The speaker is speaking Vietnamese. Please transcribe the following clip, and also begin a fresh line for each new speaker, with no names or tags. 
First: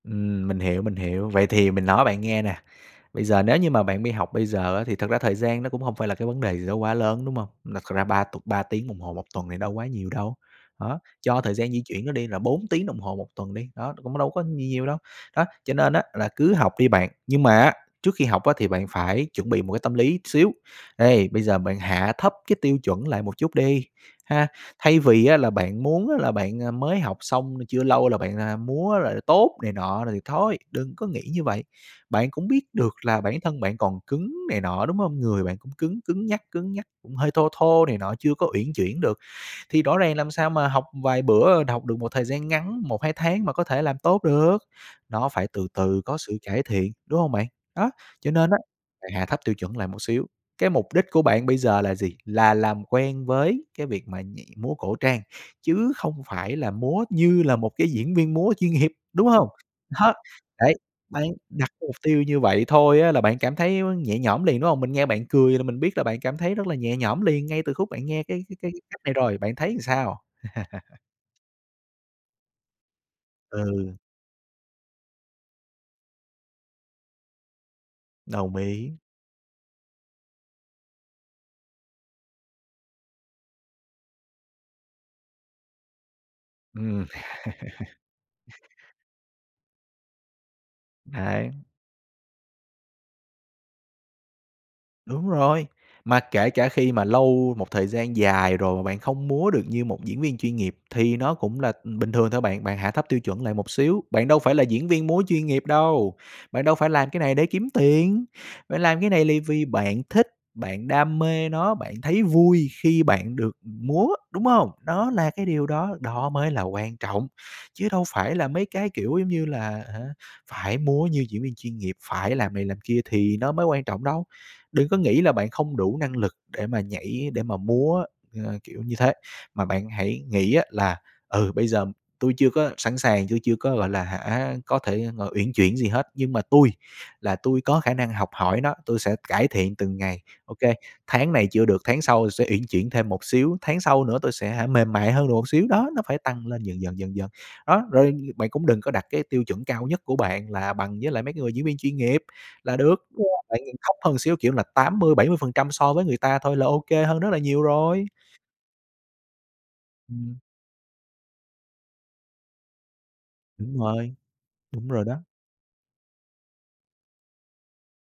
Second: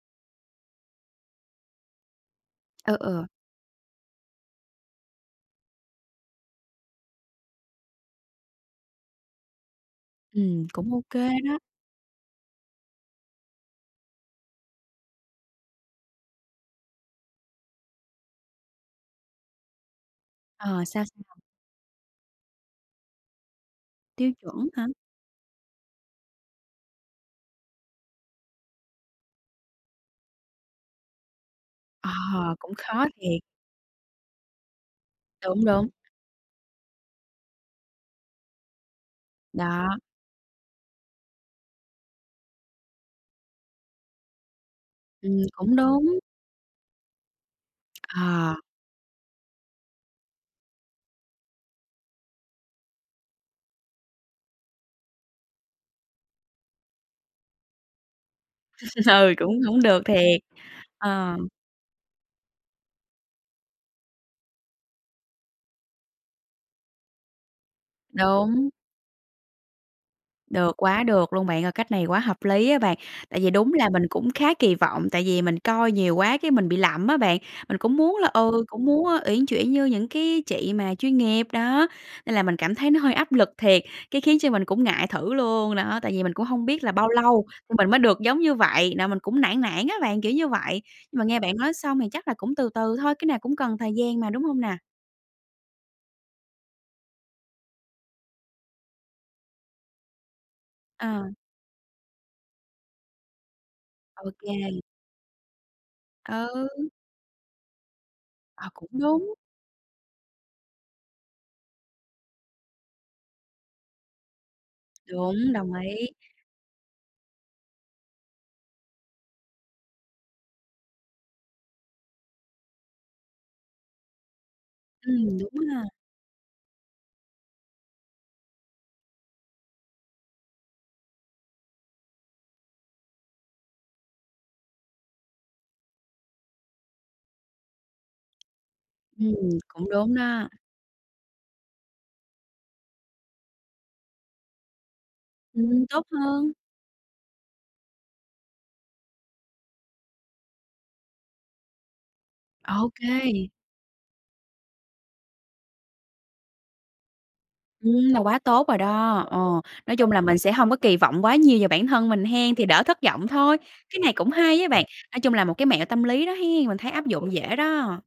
Ừm, mình hiểu, mình hiểu, vậy thì mình nói bạn nghe nè.
Ờ,
Bây
ờ.
giờ nếu như mà bạn mi học bây giờ thì á, thật ra thời gian nó cũng hông phải là cái vấn đề gì đó quá lớn, đúng không? Nực à, ra ba tục 3 tiếng đồng hồ 1 tuần thì đâu quá nhiều đâu.
Ừm, cũng
Đó,
ô kê
cho thời
đó.
gian di chuyển nữa đi là 4 tiếng đồng hồ 1 tuần đi, đó, cũng đâu có gì nhiều đâu. Đó, cho nên á là cứ học đi bạn, nhưng mà á, trước khi học á thì bạn phải chuẩn bị một cái tâm lý xíu.
Ờ, sao,
Đây,
sao?
bây giờ bạn hạ thấp cái tiêu chuẩn lại một chút đi
Tiêu
ha,
chuẩn hả?
thay vì á là bạn muốn á là bạn, a, mới học xong chưa lâu là bạn, a, múa là tốt này nọ rồi thì thôi, đừng có nghĩ như vậy.
Ờ,
Bạn cũng biết
cũng
được
khó
là bản
thiệt.
thân bạn còn cứng này nọ, đúng hông? Người bạn
Đúng,
cũng
đúng.
cứng cứng nhắc, cứng nhắc, cũng hơi thô thô này nọ chưa có uyển chuyển được. Thì
Đó.
rõ ràng làm sao mà học vài bữa, học được một thời gian ngắn, 1, 2 tháng mà có thể làm tốt được, nó
Ừm,
phải từ
cũng
từ có
đúng.
sự cải thiện, đúng hông bạn? Đó, cho nên
Ờ.
á, bạn hạ thấp tiêu chuẩn lại một xíu. Cái mục đích của bạn bây giờ là gì? Là làm quen với cái việc mà nhảy múa cổ trang, chứ không phải là múa như là một cái diễn viên múa chuyên nghiệp, đúng
Ừ,
hông?
cũng hổng được
Đó,
thiệt.
đấy, bạn
Ờ.
đặt mục tiêu như vậy thôi á, là bạn cảm thấy nhẹ nhõm liền, đúng không? Mình nghe bạn cười là mình biết là bạn cảm thấy rất là nhẹ nhõm liền ngay từ khúc bạn nghe cái cái
Đúng.
cái cách này rồi, bạn thấy làm sao?
Được, quá được luôn bạn ơi, cách này quá hợp lý á bạn. Tại vì đúng là
Ừ.
mình cũng khá kỳ vọng, tại vì mình coi nhiều quá cái mình bị lậm á bạn, mình cũng muốn là,
Đồng
ừ, cũng
ý.
muốn, ơ, uyển chuyển như những cái chị mà chuyên nghiệp, đó. Nên là mình cảm thấy nó hơi áp lực thiệt, cái khiến cho mình cũng ngại thử luôn, đó. Tại vì mình cũng hông biết là
Ừm.
bao lâu thì mình mới được giống như vậy, nà mình cũng nản nản á bạn, kiểu như vậy. Nhưng mà nghe
Đấy.
bạn nói xong thì chắc là cũng từ từ thôi, cái nào cũng cần thời gian mà, đúng hông nà?
Đúng rồi, mà kể cả khi mà lâu một thời gian dài rồi, mà bạn không múa được như một diễn viên chuyên nghiệp, thì
À.
nó cũng là, ừm, bình thường thôi bạn. Bạn hạ thấp tiêu chuẩn lại một xíu,
Ô
bạn đâu phải là
kê.
diễn viên múa chuyên nghiệp đâu. Bạn đâu
Ừ.
phải làm cái này để kiếm tiền,
À,
bạn
cũng
làm cái này
đúng.
là vì bạn thích, bạn đam mê nó, bạn thấy vui khi bạn được múa, đúng hông? Đó là cái
Đúng,
điều
đồng
đó,
ý.
đó mới là quan trọng, chứ đâu phải là mấy cái, kiểu, giống như là hả, phải múa như diễn viên chuyên nghiệp, phải làm này làm kia thì nó mới quan trọng đâu. Đừng có nghĩ là
Ừm, đúng
bạn không
ha.
đủ năng lực để mà nhảy, để mà múa, ờ, kiểu như thế. Mà bạn hãy nghĩ á, là, ừ, bây giờ tui chưa có sẵn sàng, tui chưa có, gọi là hả, có thể, ờ, uyển chuyển gì hết, nhưng mà tui là tui có khả năng học hỏi nó, tui sẽ cải
Ừm,
thiện
cũng
từng
đúng
ngày.
đó.
Ô kê, tháng này chưa được, tháng sau sẽ uyển chuyển thêm một xíu, tháng sau nữa tui sẽ hả mềm mại hơn được một xíu,
Ừm,
đó, nó
tốt
phải tăng
hơn.
lên dần dần, dần dần. Đó, rồi, bạn cũng đừng có đặt cái tiêu chuẩn cao nhất của bạn là bằng với lại mấy cái người diễn viên chuyên nghiệp là
Ô
được, chưa
kê.
bạn nhìn thấp hơn xíu kiểu là 80%, 70% so với người ta thôi là ô kê hơn rất là nhiều rồi.
Ừm, là quá tốt rồi đó. Ờ, nói chung là mình
Ừm.
sẽ hông có kỳ vọng quá nhiều về bản thân mình hen? Thì đỡ thất vọng thôi.
Đúng
Cái này
rồi,
cũng hay á bạn,
đúng rồi
nói
đó.
chung là một cái mẹo tâm lý đó hen? Mình thấy áp dụng dễ đó.